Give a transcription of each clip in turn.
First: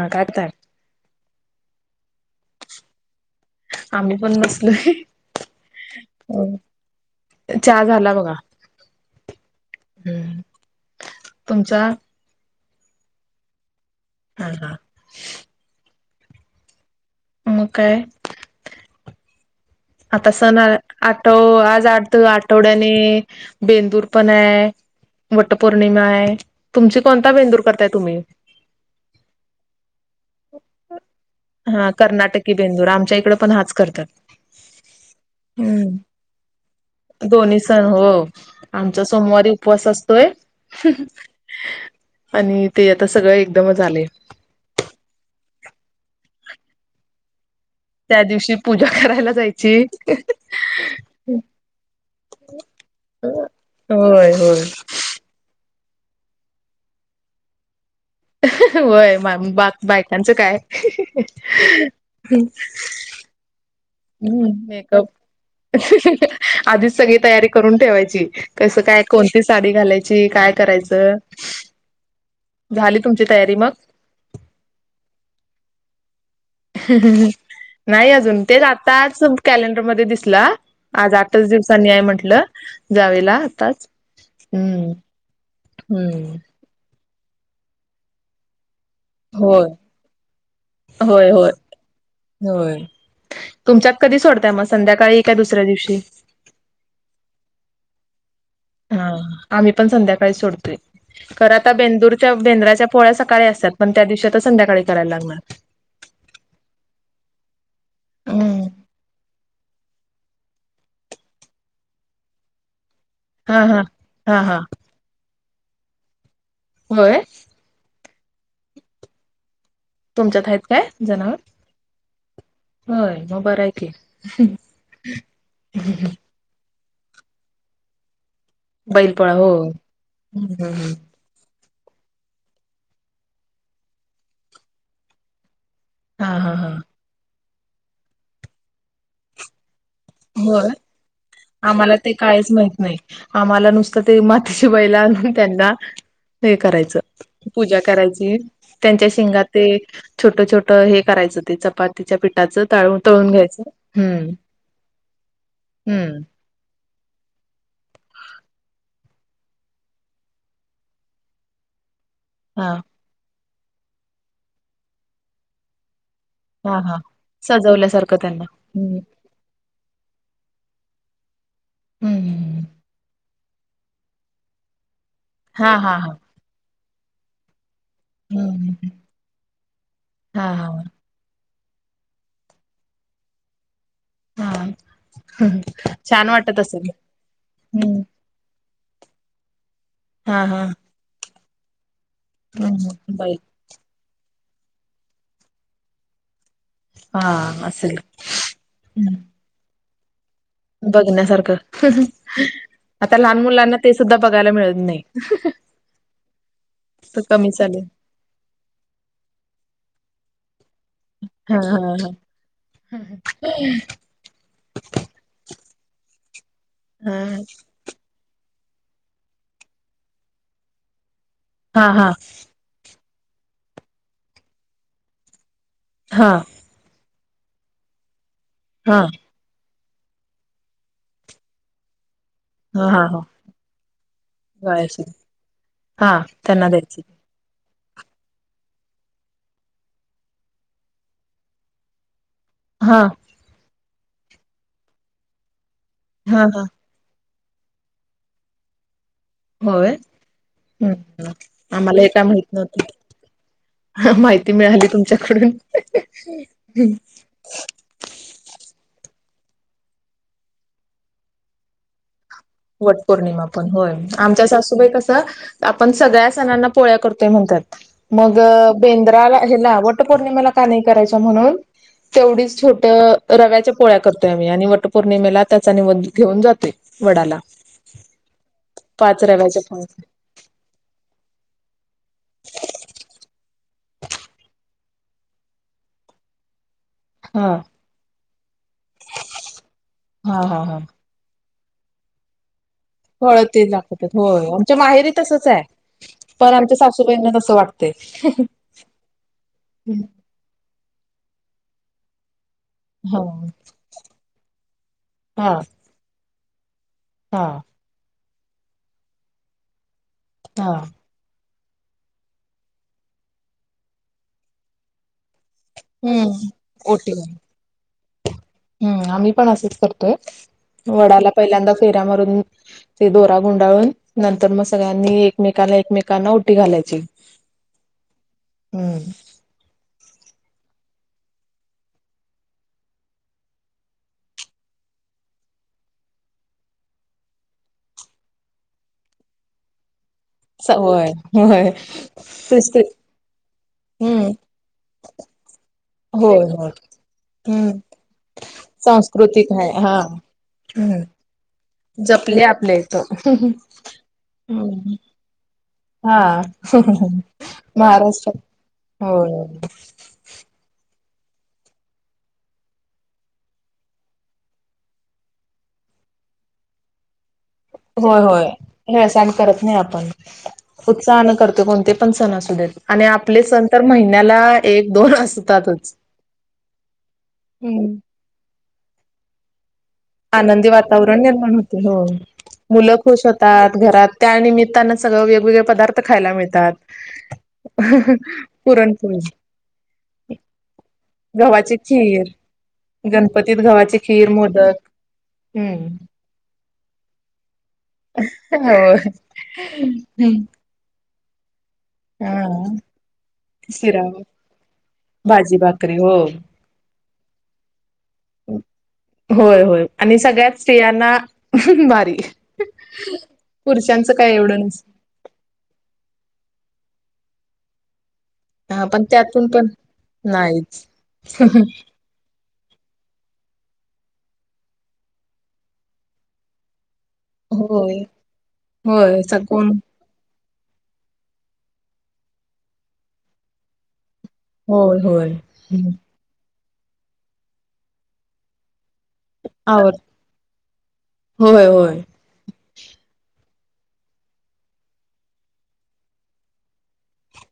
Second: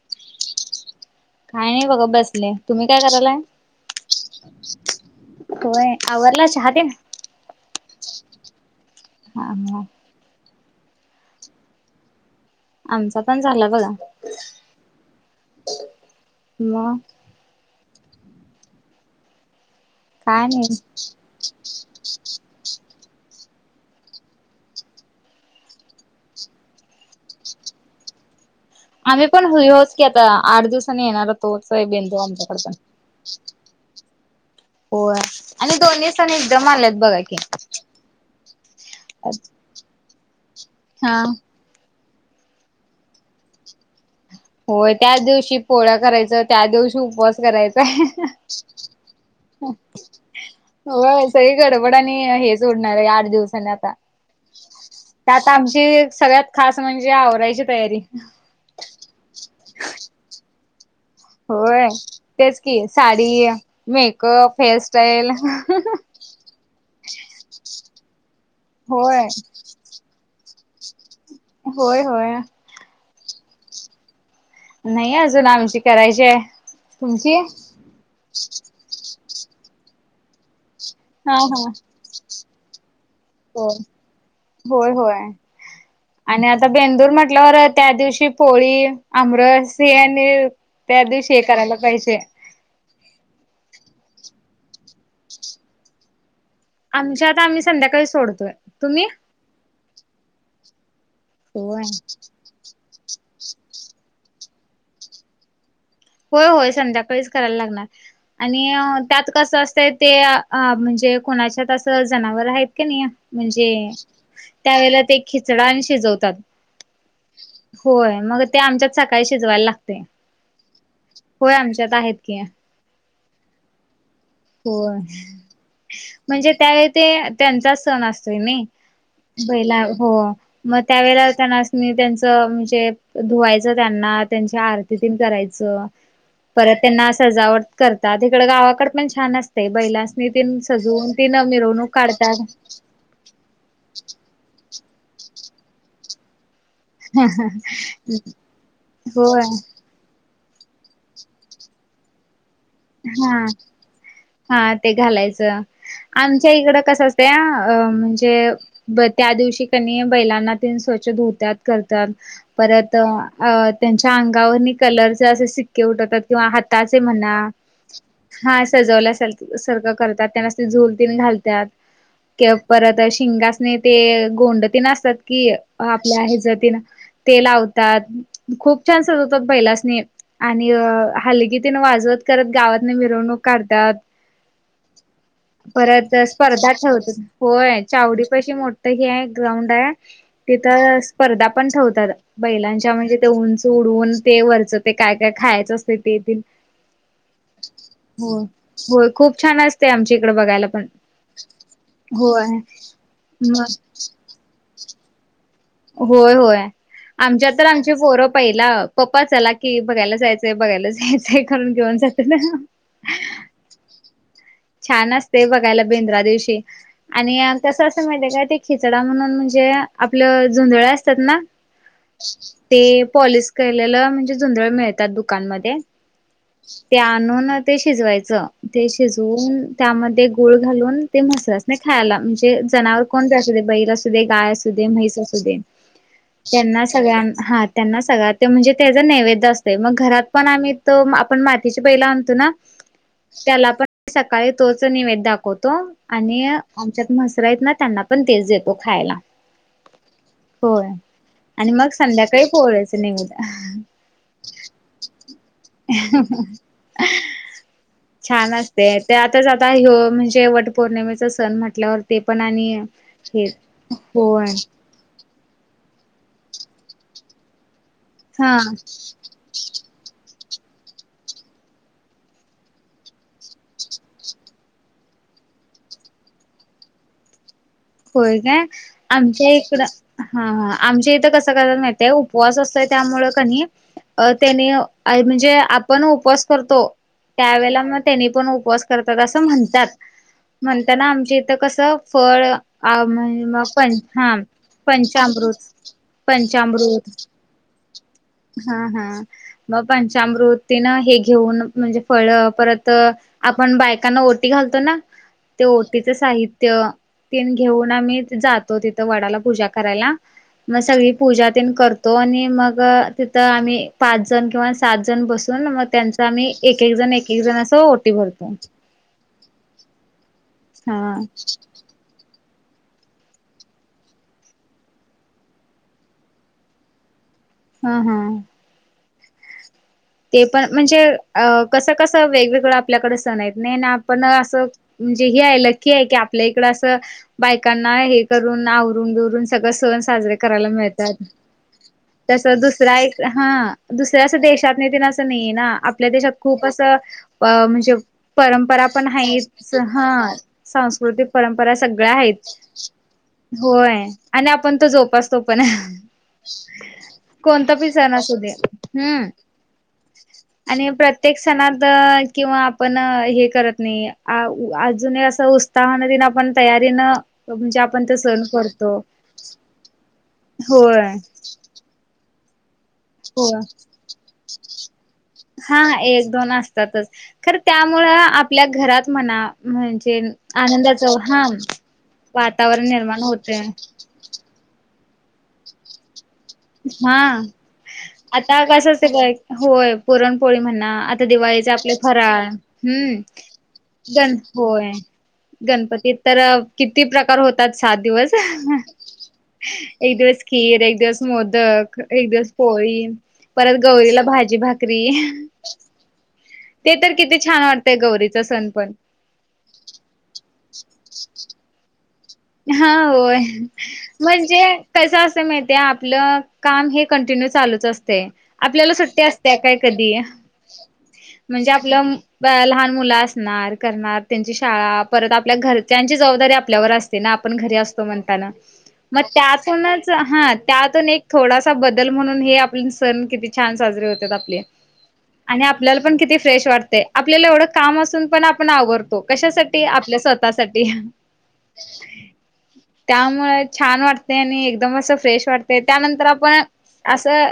हा कट कर. काय नाही बघा बसले तुम्ही काय करायलाय. आम्ही पण बसलोय ही होय आवरला चहा तेन? चहा झाला बघा. हा हा. हम्म तुमचा चहा? आमचा पण झाला बघा. हा हा. मग मग काय आता काय सण अ नाही. आठव आज आठव आठवड्याने बेंदूर पण आहे वटपौर्णिमा आहे तुमची कोणता बेंदूर करताय तुम्ही आम्ही पण हे हेच की आता आठ दिवसांनी येणारा तोच बेंदूर आमच्याकडे पण इकड पण हाच करतात हो हाच हम्म दोन्ही सण हो आमचा सोमवारी उपवास असतोय हम हम हा. आणि ते आता सगळें एकदमच आलय होय त्याच दिवशी पोळ्या करायचं त्या दिवशी उपवास करायच त्या दिवशी पूजा करायला जायची होय ह ह ह सगळी गडबड आणि हेच होणार आहे आठ दिवसानी आता होय होय आमची ती एक सगळ्यात खास म्हणजे आवरायची तयारी अह ह ह होय मग आम्ही बा बायकांचं काय ह. ह. होय तेच की साडी हम्म मेकअप मेकअप हेअरस्टाईल ही ही ही आधीच सगळी तयारी करून ठेवायची कसं काय होय कोणती साडी घालायची काय करायचं होय होय झाली तुमची तयारी मग नाही अजून आमची करायची आहे अह ह ह तुमची नाही अजून तेच आताच कॅलेंडरमध्ये दिसला आज हा आठच हा दिवसांनीय म्हटलं जावेला हो आताच हम्म होय होय हम्म आणि आता बेंदूर म्हटल्यावर त्या दिवशी पोळी होय आमरस हे आणि त्या होय दिवशी हे होय करायला पाहिजे होय तुमच्यात कधी सोडताय मग संध्याकाळी का दुसऱ्या दिवशी आमच्यात आम्ही संध्याकाळीच सोडतोय हा तुम्ही आम्ही पण संध्याकाळी सोडतोय खर आता होय बेंदूरच्या बेंद्राच्या पोळ्या सकाळी असत्यात पण त्या दिवशी आ ता संध्याकाळी करायला लागणार होय होय संध्याकाळीच करायला लागणार आणि त्यात कसं असतंय ते आ म्हणजे जे कोणाच्यात असं जनावर आहेत कणी हा म्हणजे हा हा हा त्यावेेळेला ते खिचडा आणि शिजवतात होय होय मग ते आमच्यात सकाळी शिजवायला लातते तुमच्यात हाईत काय जनावर आहेत की व्हय मग बरं आहे की हम् होय हम म्हणजे त्यावेळी ते त्यांचाच सण असत म बैलपोळा हो बला हो हम्म हम्म मग हम्म. त्यावेळे त्यांच म्हणजे धुवायच त्यांना त्यांच्या आरतीती करायचं हा हा हा परत त्यांना सजावट करतात तिकड गावाकड पण छान असते बैलासनी ती होय सजवून ती आम्हाला ते कायच माहित नाही आम्हाला नुसतं ते मातीच्या बैला आणून त्यांना हे करायचं पूजा करायची त्यांच्या शिंगात होय ते छोट छोट हे करायचं ते चपातीच्या प ताच तळून तळून हा घ्यायचं हम्म हम्म इकड कस असत म्हणजे त्या दिवशी क बैलांना त स्वच्छ धुत्या कर हा परत त्यांच्या अंगावर कलर असे सिक्के उठवतात किंवा हा हा हाताचे म्हणा सजवल्यासारखं त्यांना हा हम्म सजवला सारखं करतात त्यांना झोल घालतात किंवा हम्म परत शिंगासणे ते गोंडतीन असतात कि हा हा हा आपल्या ह जतीन ते लाव - तात खुप हम्म छान सजवतात बैलास्नी हा हा आणि हलगी तेन वाजवत करत गावातन मिरवणूक काढतात हा परत छान वाटत स्पर्धा असेल ठेवतात होय हम्म चावडी पशी मोठ् हे एक ग्राउंड आहे हा हा तिथं स्पर्धा पण ठेवतात बैलांच्या हम्म म्हणजे ते बाई उंच उडवून ते वरचं ते काय काय खायचं असतय ते तेन हा असेल हो होय हं. खूप छान अस बघण्यासारखं होय [unintelligible] आता लहान मुलांना मग ते सुद्धा बघायला मिळत नाही होय होय कमी आमच्या तर चालेल आमचे पोरं पहिला पप्पा चला की बघायला जायचंय - बघायला जायचय हा करून हा घेऊन [unintelligible] छान असते बघायला बेंद्रा दिवशी हा आणि कसं असं माहितय का ते - - खिचडा म्हणून म्हणजे आपलं झुंधळ असतात ना हा हा हा ते पॉलिश केलं म्हणजे झुंधळ मिळतात दुकानमध्ये हा त्या म्हणून ते शिजवायचं ते शिजवून त्यामध्ये गुळ घालून ते म्हसरास्नी खायला म्हजे - हा हा जनावर हा कोण बी असु दे बैल असु दे गाय असू दे गायची म्हैस असु हा त्यांना यांना द्यायची सगळ्यां हा त्यांना सगळं ते म्हणजे त्याज नैवेद्य असतय मग घरात पण आम्ही तो आपण मातीची बैल आण अणतो ना हा त्याला पण सकाळी तोच निवेद दाखवतो आणि हा हा आमच्यात म्हसरा य ना त्यांना पण तेच देतो खायला होय होय हम् आणि मग आम्हाला हे काय संध्याकाळी माहित पोळ्याच नैवेद्य नव्हत माहिती मिळाली तुमच्याकडून [unintelligible] छान असते ते आताच आता ह्यो म्हणजे वट पौर्णिमेचा सण म्हटल्यावर ते पण आणि वट पौर्णिमा हे पण होय आमच्या सासूबाई कस आपण सगळ्या सणांना पोळ्या करतोय म्हणतात मग हा बेंद्राला हेला वट पौर्णिमेला का नाही करायच म्हणून - तेवढीच छोट रव्याच्या पोळ्या करतोय आम्ही आणि वटपौर्णिमेला त्याचा निवध घेऊन जातोय वडाला होय काय पाच आमच्या रव्याच्या इकडं पोळ्या हा आमच्या इथं कस करत्यात महीताय उपवास असत त्यामुळे कणी अ त्यानी म्हणजे आपण उपवास करतो हा त्यावेळे मग त्यानी पण - उपवास करतात असं म्हणतात हा हा हा म्हणताना आमच्या इथं कसं फळ - आ फळ म्ह ते मग दाखवतात पंम होय आमच्या माहेरी तसच पंचामृत आहे. पण आमच्या पंचामृत सासूबाईंना तसं वाटतंय. हा हा मग पंचामृती ना हे घेऊन म्हणजे फळ - परत हा आपण बायकांना ओटी घालतो ना हा ते ओटीच साहित्य हा तेन घेऊन आम्ही जातो तिथ वडाला पूजा करायला हा मग सगळी पूजा - तेन करतो आणि मग तिथं आम्ही पाच जण किंवा सात जण बसतो [unintelligible] मग त्यांचा हम्म आम्ही एक एक जण एक एक जण अस ओटी भरतो हम् आम्ही पण असंच करतोय हा वडाला पहिल्यांदा फेऱ्या मारून ते दोरा गुंडाळून नंतर मग सगळ्यांनी एकमेकाला एकमेकांना ओटी घालायची हा हा [inaudible] ते पण म्हणजे अ कस कस वेगवेगळं आपल्याकडे सण आहेत नाही आपण असं म्हणजे हे लकी आहे की आपल्या इकड अस बायकांना हे करून आवरून बिवरून सगळं सण साजरे करायला होय मिळतात होय तस तेच ते दुसरा एक हा दुसर्या हम्म असं देशात नी तेन असं नाहीय ना आपल्या देशात होय खूप होय असं अ हम्म म्हणजे परंपरा पण सांस्कृतिक आहे हाइत हा ह हम्म सांस्कृतिक परंप रा सगळ्या जपले आहेत आपल्या इथं होय आणि आपण तो जोपासतो पण हा कोणता पि सण असू महाराष्ट्रात दे हम्म [unintelligible] आणि प्रत्येक सणात किंवा आपण हे करत नाही अजून अस. ह आपण तयारीन. म्हणजे आपण तर होय सण होय करतो हे सण करत नाही आपण होय. उत्साहानं करतो कोणते पण सण असू देत आणि आपले हो सण तर महिन्याला एक दोन हा असतातच. एक दोन असतातच खर त्या हम्म त्यामुळे आपल्या घरात म्हणा म्हण. आनंदी वातावरण निर्माण होते हो वातावरण मुलं निर्माण खुश होते होतात घरात त्या निमित्ताने सग वेगळे पदार्थ खायला मिळ हा. आता कसं असते पुरणपोळी, काय होय पुरणपोळी म्हणणा आता दिवाळीचे गव्हाची आपले खीर, फराळ हम्म गणपतीत गव्हाची खीर, जण मोदक होय. हम्म गणपतीत तर किती प्रकार होतात सात दिवस होय एक दिवस खीर एक दिवस मोदक एक दिवस हा पोळी परत शिरा गौरीला भाजी भाकरी भाजी भाकरी हो. ते तर किती छान वाटत. होय होय आणि सगळ्यात स्त्रियांना भारी हा होय पुरुषांचं काय एवढं म्हणजे नस कस असं माहित आपलं काम हे. कंटिन्यू चालूच असतं हा आपल्याला पण सुट्ट्या त्यातून असत्या पण काय कधी नाहीच म्हणजे आपलं. लहान मुलं असणार करणार त्यांची शाळा परत आपल्या घर त्यांची जबाबदारी आपल्यावर असते. ना आपण घरी होय असतो म्हणताना मग होय सगून त्यातूनच हा. त्यातून एक थोडासा बदल म्हणून हे आपले सण किती छान साजरे होते. होय होय. आणि आपल्याला पण किती फ्रेश वाटते आपल्याला एवढं काम असून पण आपण आवरतो. तो कशासाठी आवड आपल्या स्वतःसाठी होय होय. त्यामुळे छान वाटते आणि एकदम अस फ्रेश वाटते त्यानंतर आपण असं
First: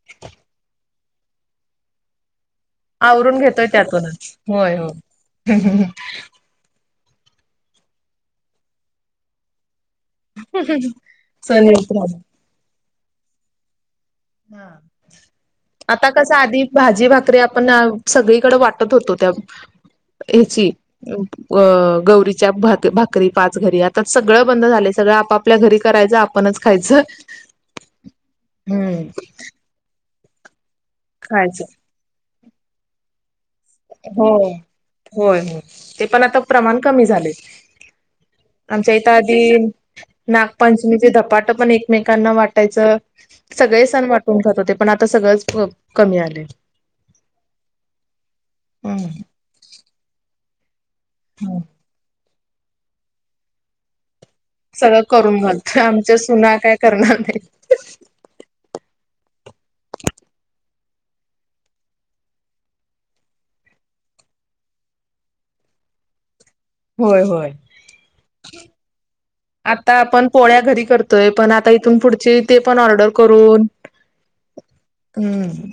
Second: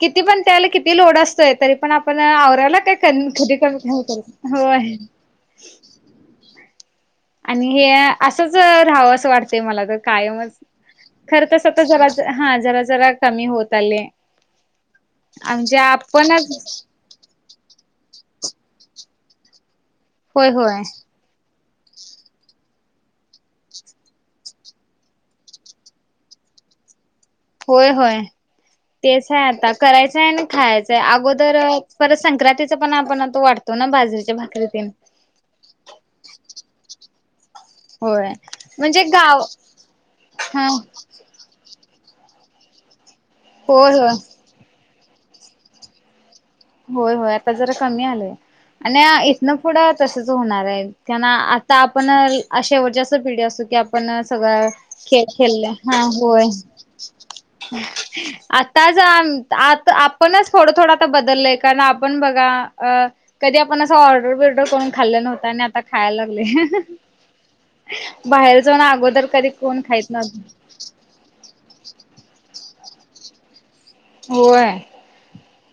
किती पण त्या किती लोड असतो त पण आपण कराला का आवरून कधी क घेतोय का कर त्यातूनच होय. आणि हे असंच रावं असं वाटतंय मला तर कायमच खर तरच आता स्वनिर्मित राहणं. जरा हा जरा जरा कमी होत आले. म्हणजे आता कस आधी आपणच भाजी भाकरी आपण सगळी कड वाटत होतो होय त्याहची होय अ गौरीच्या भाक भाकरी पाच घरी आता सगळं बंद झाले सगळं आपापल्या घरी करायचं आपण खायचं. होय होय हम्म तेच आहे आता करायचं आहे आणि खायचं. अगोदर खायचं परत संक्रांतीचा पण आपण वाटतो. ना हो बाजरीच्या भाकरी तेन होय हो ते पण आता प्रमाण कमी झाले. होय आमच्या म्हणजे इथं गाव आधी हा नागपंचमीचे धपाट पण एक एकमेकांना वाटायचं सगळे होय होय सण वाटून जात होते पण आता सगळंच कमी आले. होय होय आता जरा कमी आलंय आणि हम्म इथनं पुढं तसच होणार आहे. त्यांना आता आपण अशेवटच्या अस पिढी असू की आपण सगळ सगळं खेळ करून खेळल्या घालतोय हा आमच्या होय सुना काय करणार नाहीत. आ. त्या आता आपणच थोडं थोडं आता बदललं. आपण बघा कधी आपण अस ऑर्डर बिडरून खाल्लं नव्हतं आणि आता खायला. लागले होय होय. बाहेर जाऊन अगोदर कधी कोण आता खायत आपण नव्हत. पोळ्या घरी करतोय पण आता इथून पुढचे ते पण ऑर्डर करून होय. हम्म.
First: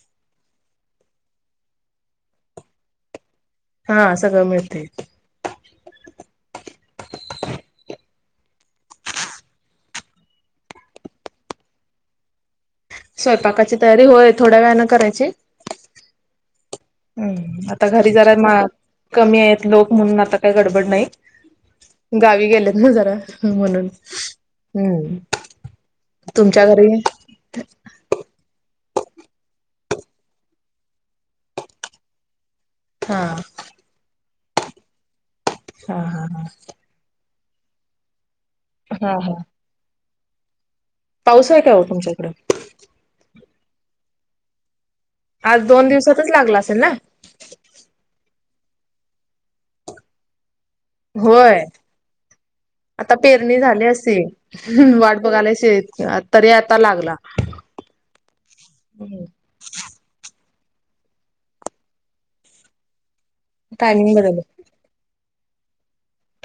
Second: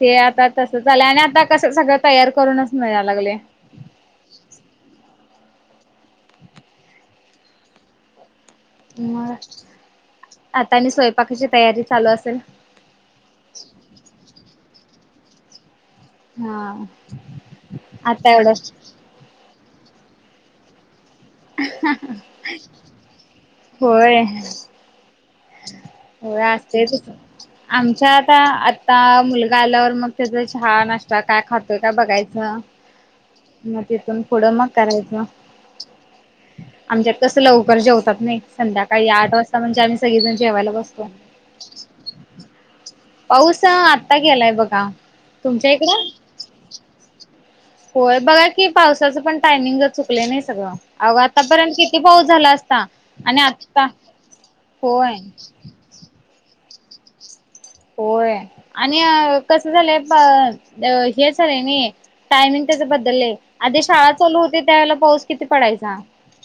ते आता तस लं आणि आता कसं सगळं तयार करूनच मिळाय लागले. हा सगळं मिळते. म आता आणि स्वयंपाकाची तयारी चालू असेल. स्वयंपाकाची तयारी होय थोड्या वेळने करायची. हा. हम् आता घरी जरा कमी आहेत लोक म्हणून आता काही गडबड नाही. गावी गेलेत ना जरा म्हणून हम्म. हो तुमच्या घरी असतेच आमच्या आता आता मुलगा आल्यावर मग त्याचा छहा नाश्ता काय खातोय काय बघायचं. हा. मग तिथून पुढं मग करायचं मग हा हा हा. तसं लवकर जेवतात नाही संध्याकाळी हा आठ हा वाजता म्हणजे आम्ही सगळीजण जेवायला बसतो. पाऊस आहे काय हो तुमच्याकडं? पाऊस आत्ता गेलाय बघा. आज तुमच्या दोन इकडं? दिवसातच लागला असेल ना. होय बघा की पावसाचं पण टायमिंग चुकले नाही सगळं. अग होय आतापर्यंत किती पाऊस झाला असता आता आणि पेरणी झाली आता असेल होय. वाट बघायला शेत तरी आता लागला. होय आणि कस झालंय प हेच र आहे नाही टायमिंग त्याच्याबद्दल आहे आधी शाळा टायमिंग चालू बदल होते त्यावेळेला पाऊस. किती पडायचा.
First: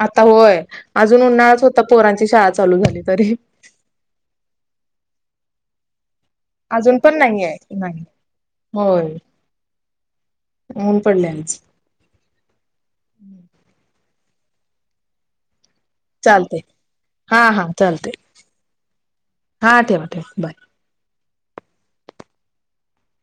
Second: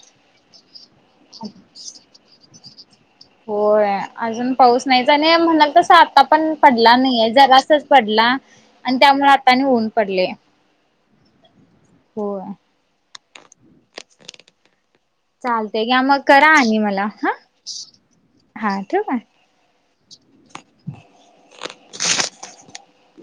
आता होय अजून उन्हाळळाच होता पोरांची शाळा चालू झाली. तरी होय अजून पाऊस नाहीच आणि म्हणलातस आता पण पडला अजून पण नाही जगास आहे नाही पडला आणि होय त्यामुळे आता नि होऊन पडले. फडना्स हो. हम्म. चालतेय कि मग करा चालते आणि मला हा हा ठ आहे. हा ठेवा ठेवा बाय [unintelligible]